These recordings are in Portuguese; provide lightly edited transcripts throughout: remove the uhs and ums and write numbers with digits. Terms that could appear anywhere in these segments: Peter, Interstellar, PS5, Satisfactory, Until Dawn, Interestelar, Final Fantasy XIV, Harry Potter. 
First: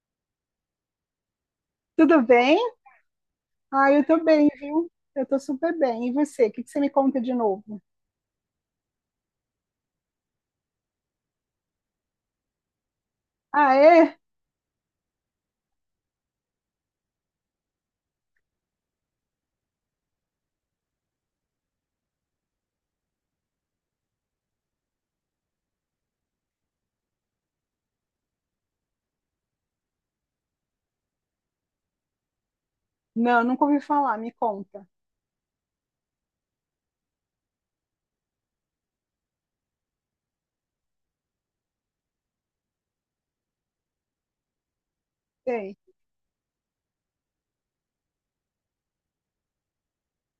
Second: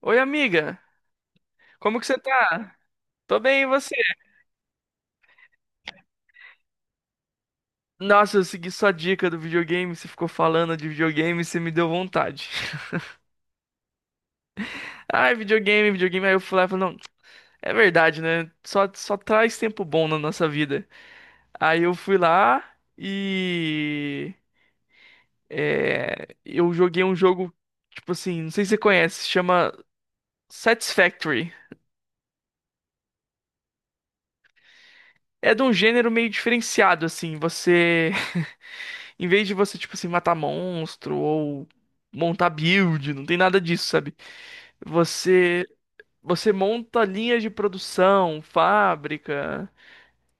Oi, amiga. Como que você Tudo bem? tá? Tô bem, e Ah, você? eu tô bem, viu? Eu tô super bem. E você? O que que você me conta de novo? Nossa, eu segui sua dica do videogame, você ficou falando de videogame, você me deu vontade. Ah, é? Ai, videogame, videogame. Aí eu fui lá e falei, não, é verdade, né? Só traz tempo bom na nossa vida. Aí eu fui lá e eu joguei um jogo, tipo assim, não sei se você conhece, chama Satisfactory. Não, nunca ouvi falar. Me conta. É de um gênero meio diferenciado, assim, em vez de você, tipo assim, matar monstro ou montar build, não tem nada disso, sabe? Você Sei. você monta linhas de produção, fábrica.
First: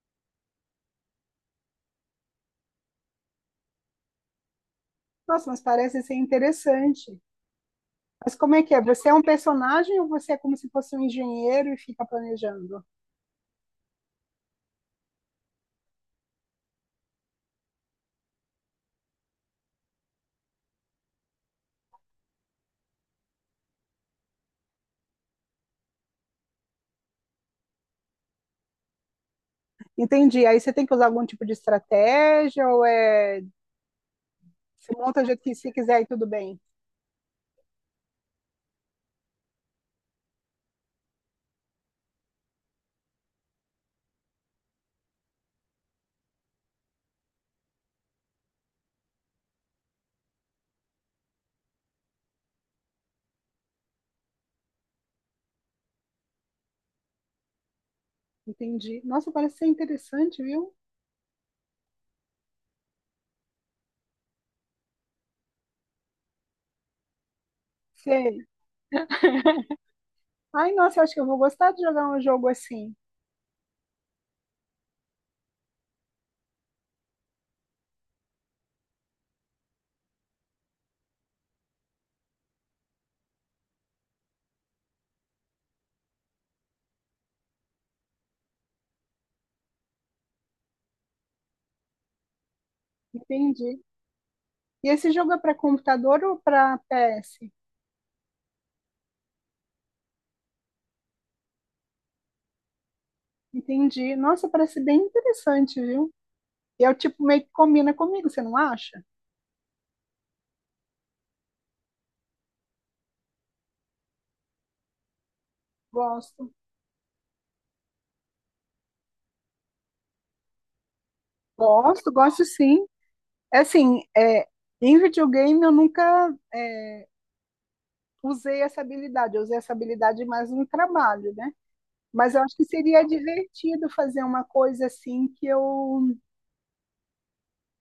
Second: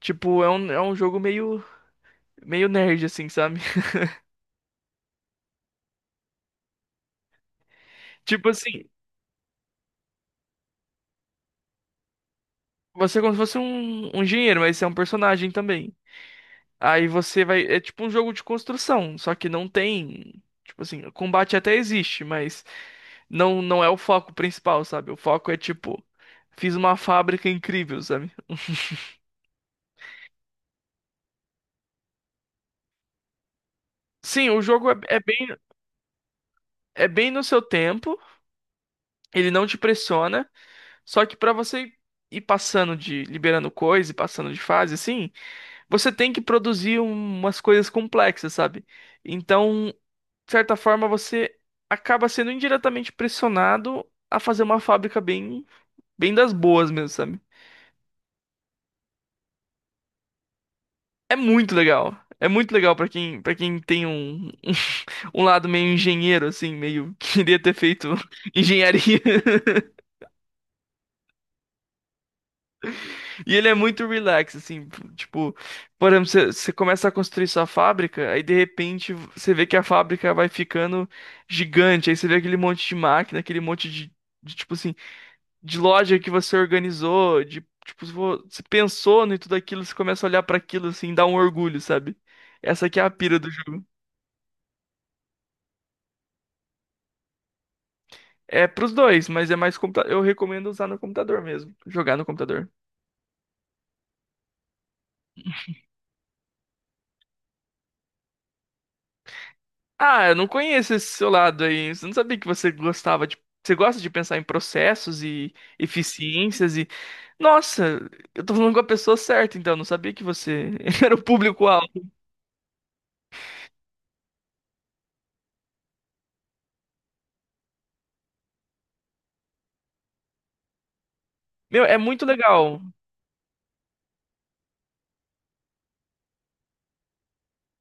Tipo, é um jogo meio nerd, assim, sabe? Nossa, mas parece ser interessante. Mas Tipo como é que é? assim, Você é um personagem ou você é como se fosse um engenheiro e fica planejando? você é como se fosse um engenheiro, mas você é um personagem também. Aí você vai. É tipo um jogo de construção, só que não tem. Tipo assim, o combate até existe, mas não é o foco principal, sabe? O foco é tipo, fiz uma fábrica incrível, sabe? Entendi. Aí você tem que usar algum tipo de estratégia ou é Sim, o jogo é, se é monta do bem, jeito que você quiser e tudo bem? é bem no seu tempo, ele não te pressiona, só que pra você ir passando de, liberando coisa e passando de fase, assim, você tem que produzir umas coisas complexas, sabe? Então, de certa forma, você acaba sendo indiretamente pressionado a fazer uma fábrica bem, bem das boas mesmo, sabe? Entendi. Nossa, parece ser interessante, viu? É muito legal. É muito legal pra para quem tem um, um lado meio engenheiro, assim, meio queria ter feito Sei. engenharia. Ai, nossa, eu acho que eu vou gostar de jogar um jogo assim. E ele é muito relax, assim, tipo, por exemplo, você começa a construir sua fábrica, aí de repente você vê que a fábrica vai ficando gigante, aí você vê aquele monte de máquina, aquele monte de, tipo assim, de loja que você organizou, de, tipo, você pensou em tudo aquilo, você começa a olhar pra aquilo, assim, dá um orgulho, sabe? Essa aqui é a pira do Entendi. jogo. E esse jogo é para computador ou para PS? É pros dois, mas é mais eu recomendo usar no computador mesmo, jogar no computador. Entendi. Nossa, parece bem interessante, viu? E é o tipo meio que combina comigo, você não acha? Ah, eu não conheço esse seu lado aí. Eu não sabia que você gostava de. Você gosta de pensar em processos e Gosto. eficiências e. Nossa, eu tô falando com a pessoa certa, então. Não sabia que você era o público-alvo. Gosto, gosto sim. É assim, em videogame eu nunca usei essa habilidade. Eu usei essa habilidade mais no trabalho, né? Meu, é muito Mas eu acho que legal. seria divertido fazer uma coisa assim que eu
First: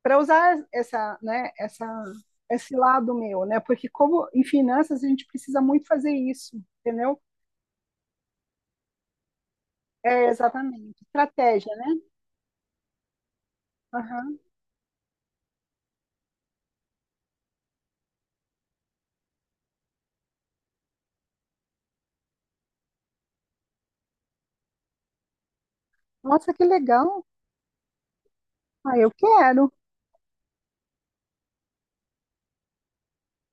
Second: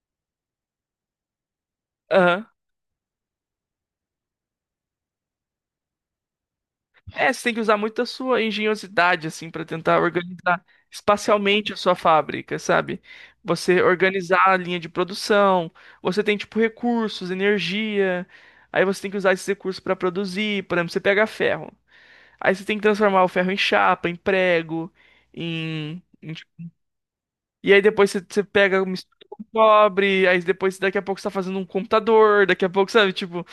para usar essa, né, essa Aham. esse lado meu, né? Porque como em finanças a gente precisa muito fazer isso, entendeu? É, você tem que usar muito a sua engenhosidade, assim, pra tentar É, organizar exatamente. espacialmente a Estratégia, né? sua fábrica, sabe? Você Aham. organizar a linha de produção, você tem, tipo, recursos, energia. Aí você tem que usar esses recursos pra produzir. Por exemplo, você pega ferro. Aí você tem que transformar o ferro em chapa, em prego, em. em- Nossa, que legal. e aí depois você pega, Ah, eu mistura com quero. cobre, aí depois daqui a pouco você tá fazendo um computador, daqui a pouco, sabe? Tipo,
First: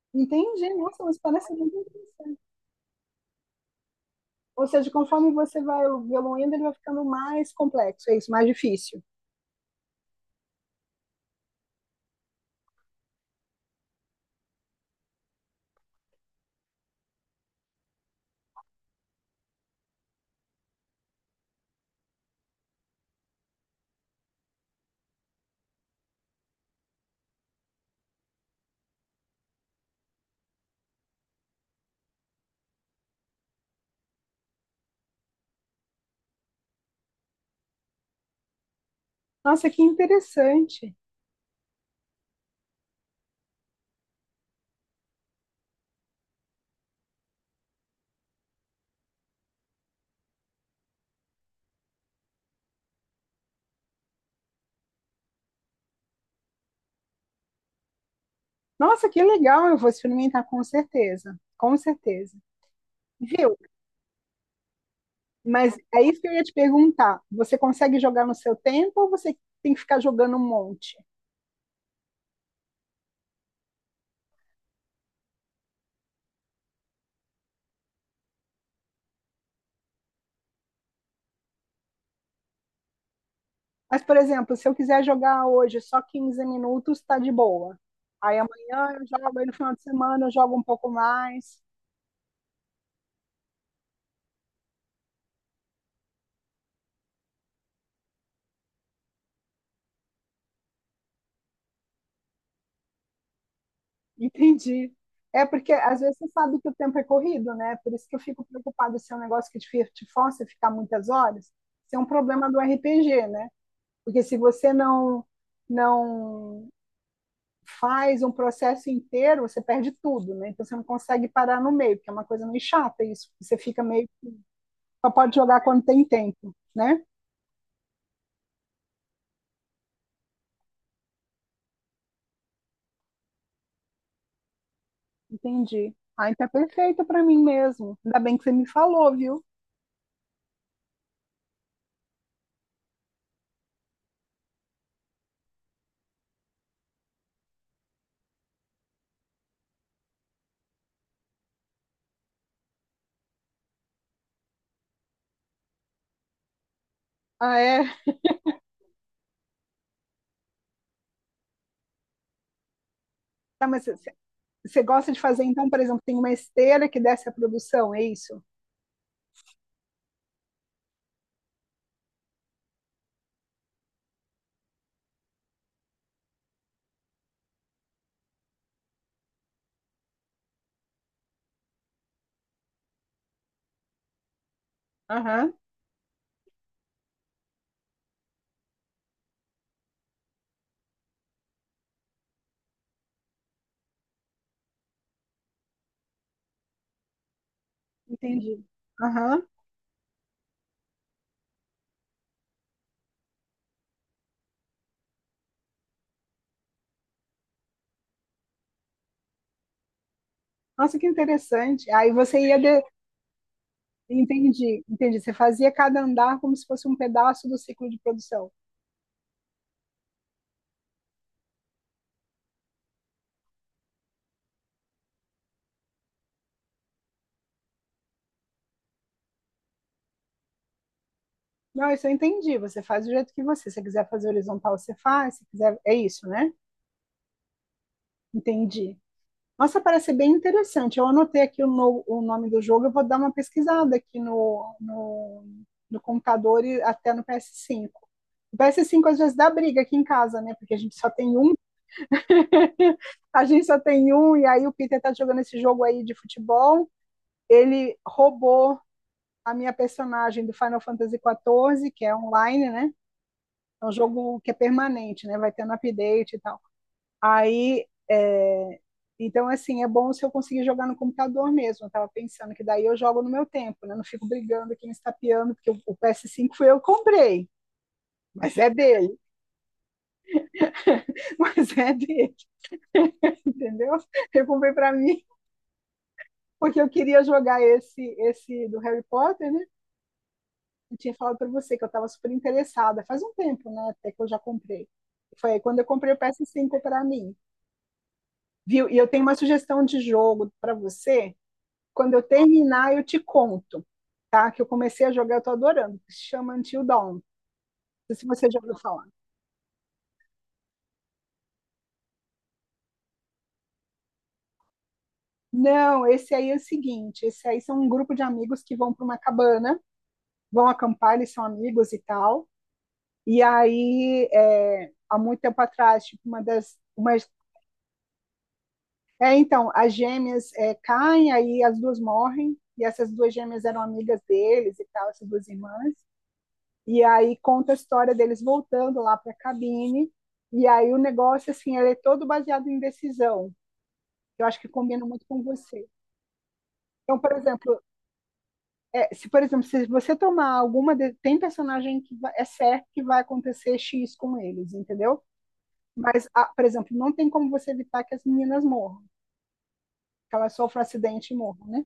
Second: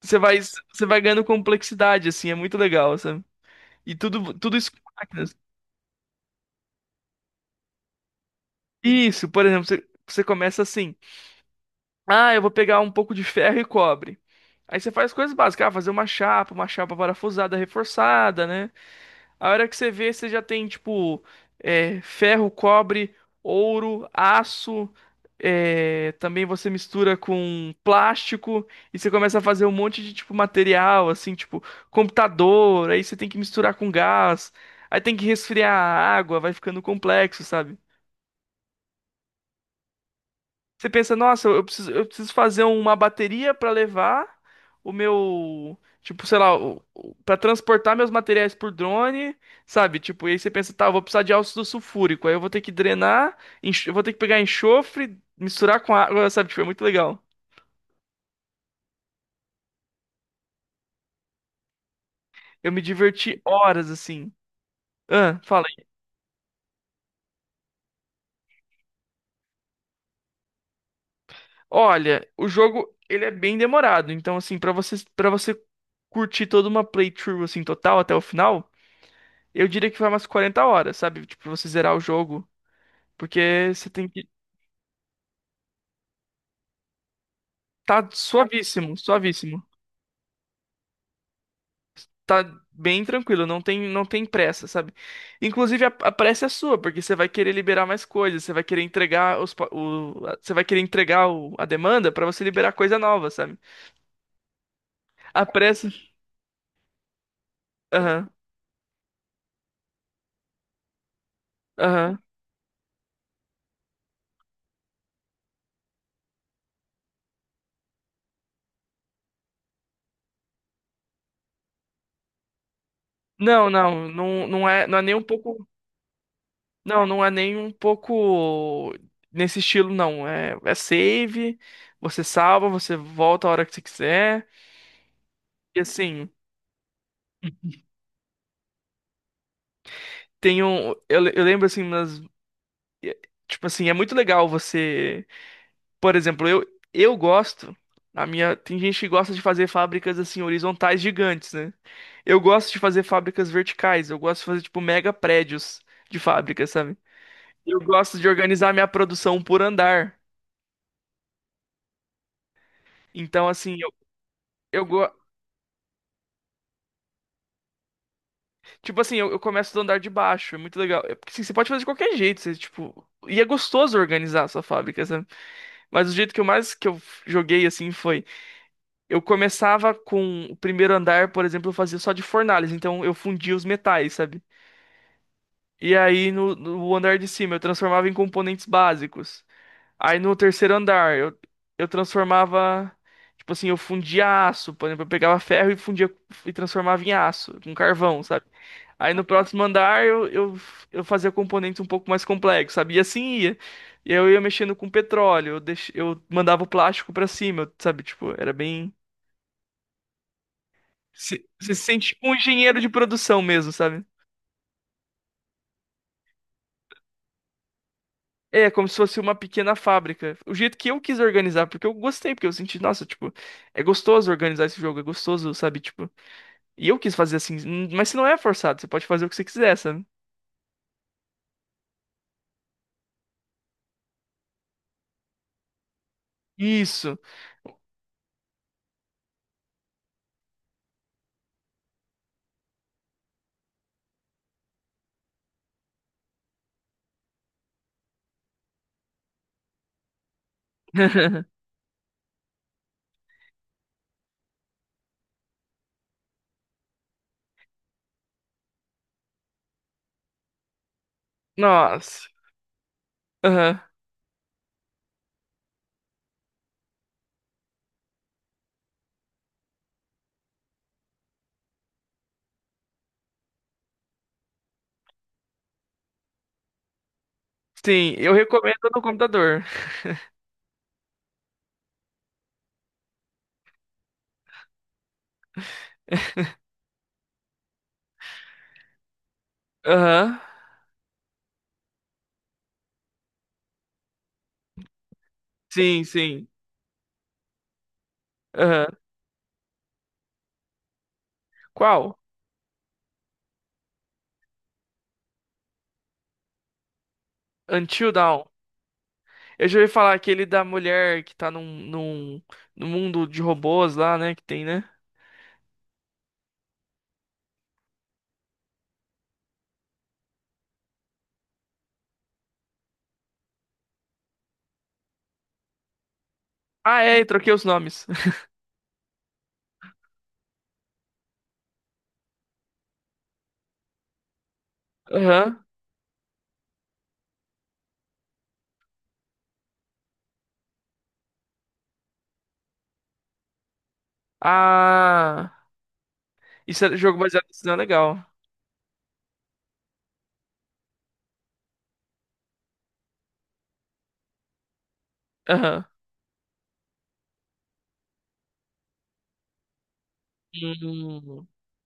você vai, Entendi. você vai Nossa, mas ganhando parece muito complexidade, assim, é interessante. muito legal, sabe? E tudo Ou isso com seja, conforme máquinas. você vai evoluindo, ele vai ficando mais complexo, é isso, mais difícil. Isso, por exemplo, você começa assim: ah, eu vou pegar um pouco de ferro e cobre. Aí você faz coisas básicas, ah, fazer uma chapa parafusada, reforçada, né? A hora que você vê, você já tem, tipo, ferro, cobre, ouro, aço. Também você mistura com plástico e você começa a fazer um monte de, tipo, material, assim, tipo, computador. Aí você tem que misturar com gás. Aí tem que resfriar a água, vai ficando complexo, sabe? Nossa, que Você interessante. pensa, nossa, eu preciso fazer uma bateria para levar o meu, tipo, sei lá, para transportar meus materiais por drone, sabe? Tipo, e aí você pensa, tá, eu vou precisar de ácido sulfúrico, aí eu vou ter que drenar, eu vou ter que pegar enxofre, misturar com água, sabe? Tipo, é muito legal. Nossa, que legal. Eu vou experimentar com certeza. Com certeza. Eu me diverti Viu? horas assim. Ah, fala Mas aí. é isso que eu ia te perguntar. Você consegue jogar no seu tempo ou você tem que ficar jogando um monte? Olha, o jogo, ele é bem demorado, então assim, para você curtir toda uma playthrough assim total até o final, eu diria que vai umas 40 horas, sabe? Tipo, pra você zerar o jogo. Porque você Mas, tem por que. exemplo, se eu quiser jogar hoje só 15 minutos, tá de boa. Tá Aí suavíssimo, amanhã eu jogo, aí no suavíssimo. final de semana eu jogo um pouco mais. Tá bem tranquilo, não tem pressa, sabe? Inclusive, a pressa é sua, porque você vai querer liberar mais coisas, você vai querer entregar os, pa- o, a- você vai querer entregar o- a demanda pra você liberar coisa nova, sabe? Entendi. É A porque pressa. às vezes você sabe que o tempo é corrido, né? Por isso que eu Aham, fico preocupada se é um negócio que te força a ficar muitas horas, se é um aham. problema do RPG, né? Porque se você não faz um processo inteiro, você perde tudo, né? Então você não consegue parar no meio, porque é uma coisa meio chata isso. Você Não, fica não, meio não, não é, não é só nem um pode jogar pouco. quando tem tempo, né? Não, não é nem um pouco nesse estilo, não. É save, você salva, você volta a hora que você quiser. E Entendi. assim. Ah, então é perfeito pra mim mesmo. Ainda bem que você me falou, viu? Tem um, eu, eu lembro assim, e- tipo assim, é muito legal você. Por exemplo, eu gosto. A minha. Tem gente que gosta de fazer fábricas assim, horizontais gigantes, né? Eu gosto de fazer fábricas verticais. Eu gosto de fazer, tipo, mega prédios de fábricas, sabe? Ah, Eu é? gosto de organizar minha produção por andar. Então, Tá, assim, mas você eu go... gosta de fazer, então, por exemplo, tem uma esteira que desce a produção, é isso? tipo assim, eu começo do andar de baixo. É muito legal. É porque assim, você pode fazer de qualquer jeito. Você, tipo, e é gostoso organizar a sua fábrica, sabe? Mas o jeito que eu mais que eu joguei assim foi. Eu começava com o primeiro andar, por exemplo, eu fazia só de fornalhas, então eu fundia os metais, sabe? Aham, E aí no andar de cima eu transformava em componentes básicos. Aí no terceiro andar eu transformava, tipo assim, eu fundia aço, por exemplo, eu pegava ferro e fundia e transformava em aço, com carvão, sabe? entendi. Aí no Aham. próximo andar eu fazia componentes um pouco mais complexos, sabe? E assim ia. E aí eu ia mexendo com petróleo, eu mandava o plástico pra cima, sabe? Tipo, era bem. Nossa, que Se, você se interessante. sente Aí tipo um você ia engenheiro de... de produção mesmo, sabe? Entendi, entendi. Você fazia cada andar como se fosse um pedaço do ciclo de produção. É, como se fosse uma pequena fábrica. O jeito que eu quis organizar, porque eu gostei, porque eu senti, nossa, tipo, é gostoso organizar esse jogo, é gostoso, sabe? Tipo, e eu quis fazer assim, mas se não é forçado, você pode fazer o que você quiser, sabe? Não, isso eu entendi. Você faz do jeito que você. Se você quiser fazer horizontal, você faz. Se quiser, é isso, né? Isso. Entendi. Nossa, parece bem interessante. Eu anotei aqui o, no- o nome do jogo, eu vou dar uma pesquisada aqui no computador e até no PS5. O PS5 às vezes dá briga aqui em casa, né? Porque a gente só tem um, e aí o Peter tá jogando esse jogo aí de futebol. Ele roubou a minha personagem do Final Fantasy XIV, que é Nossa. online, né? Aham. É um jogo que é permanente, né? Vai tendo update e tal. Aí, é, então, assim, é bom se eu conseguir jogar no computador mesmo. Eu estava pensando que daí eu jogo no meu tempo, né? Não fico brigando aqui, me estapeando, porque o PS5 foi eu que comprei, Sim, eu mas é recomendo no dele, computador. mas é dele, entendeu? Eu comprei para mim, porque eu queria jogar esse do Harry Potter, né? Aham. Eu tinha falado para você que eu estava super interessada, faz um tempo, né? Até que eu já comprei. Foi aí quando eu Sim, comprei o sim. PS5 para mim, viu? Aham. E eu tenho uma sugestão de jogo para você. Quando Qual? eu terminar, eu te conto, tá? Que eu comecei a jogar, eu tô adorando. Se chama Until Dawn. Não Until sei se Dawn. você já ouviu falar. Eu já ouvi falar aquele da mulher que tá num mundo de robôs lá, né? Que tem, né? Não, esse aí é o seguinte, esse aí são um grupo de amigos que vão para uma cabana, vão acampar, eles são amigos e tal. E aí, é, há muito tempo atrás, tipo, uma das, Ah, uma, é, eu troquei os nomes. é, então, as gêmeas caem, aí as duas morrem, e essas duas gêmeas eram amigas deles e tal, essas duas Aham. irmãs. E aí conta a história deles voltando lá para a cabine. E aí o negócio, assim, ele é todo baseado em decisão. Eu acho que combina muito com Ah, você. isso é jogo Então, por baseado em sinal exemplo, legal. Se você tomar tem personagem é certo que vai acontecer X com eles, entendeu? Aham. Mas, ah, por exemplo, não tem como você evitar que as meninas morram, que elas sofram acidente e Hum. morram, né?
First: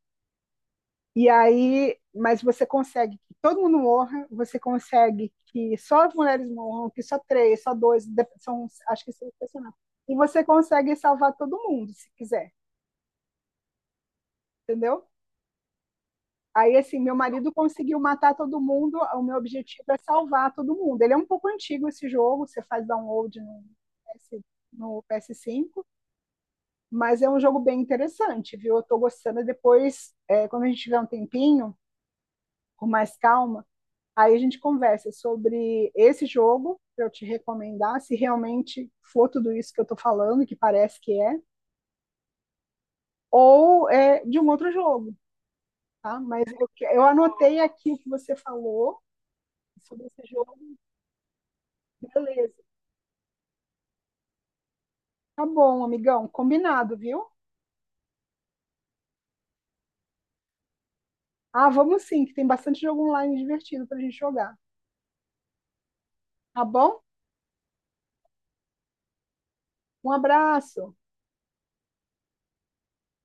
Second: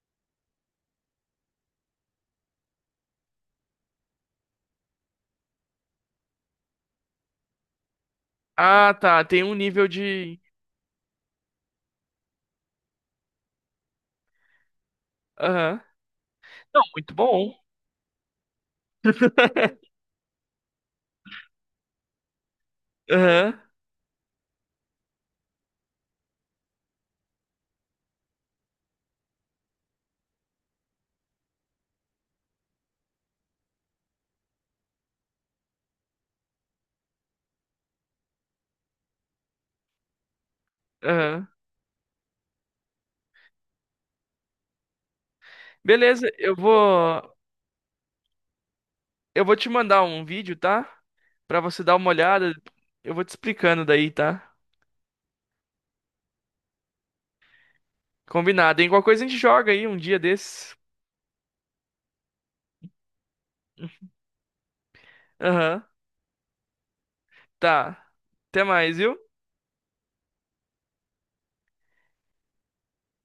E aí, mas você consegue que todo mundo morra, você consegue que só as mulheres morram, que só três, só dois, de- são, Ah, acho que tá, são tem um impressionantes. nível E de. você consegue salvar todo mundo, se quiser, entendeu? Aham. Aí, Não, assim, muito meu marido bom. conseguiu matar todo mundo, o meu objetivo é salvar todo mundo. Ele é um pouco antigo esse jogo, você faz download Aham, PS, no PS5, mas é um jogo bem interessante, viu? Eu tô gostando. Depois, é, quando a gente tiver um tempinho, com mais calma, aí a gente conversa sobre esse jogo, para eu te recomendar, se realmente for tudo isso que eu estou falando, que parece que é, aham. ou é de um outro jogo, tá? Beleza, Mas eu eu vou. anotei aqui o que você falou Eu vou te mandar sobre esse um vídeo, jogo, tá? Pra você dar uma olhada. beleza. Eu vou te explicando daí, tá? Tá bom, amigão, combinado, viu? Combinado, hein? Qualquer coisa a gente joga aí um dia desses. Ah, vamos sim, que tem bastante jogo online divertido para a gente jogar. Aham, Tá bom? tá. Até mais, viu? Um abraço!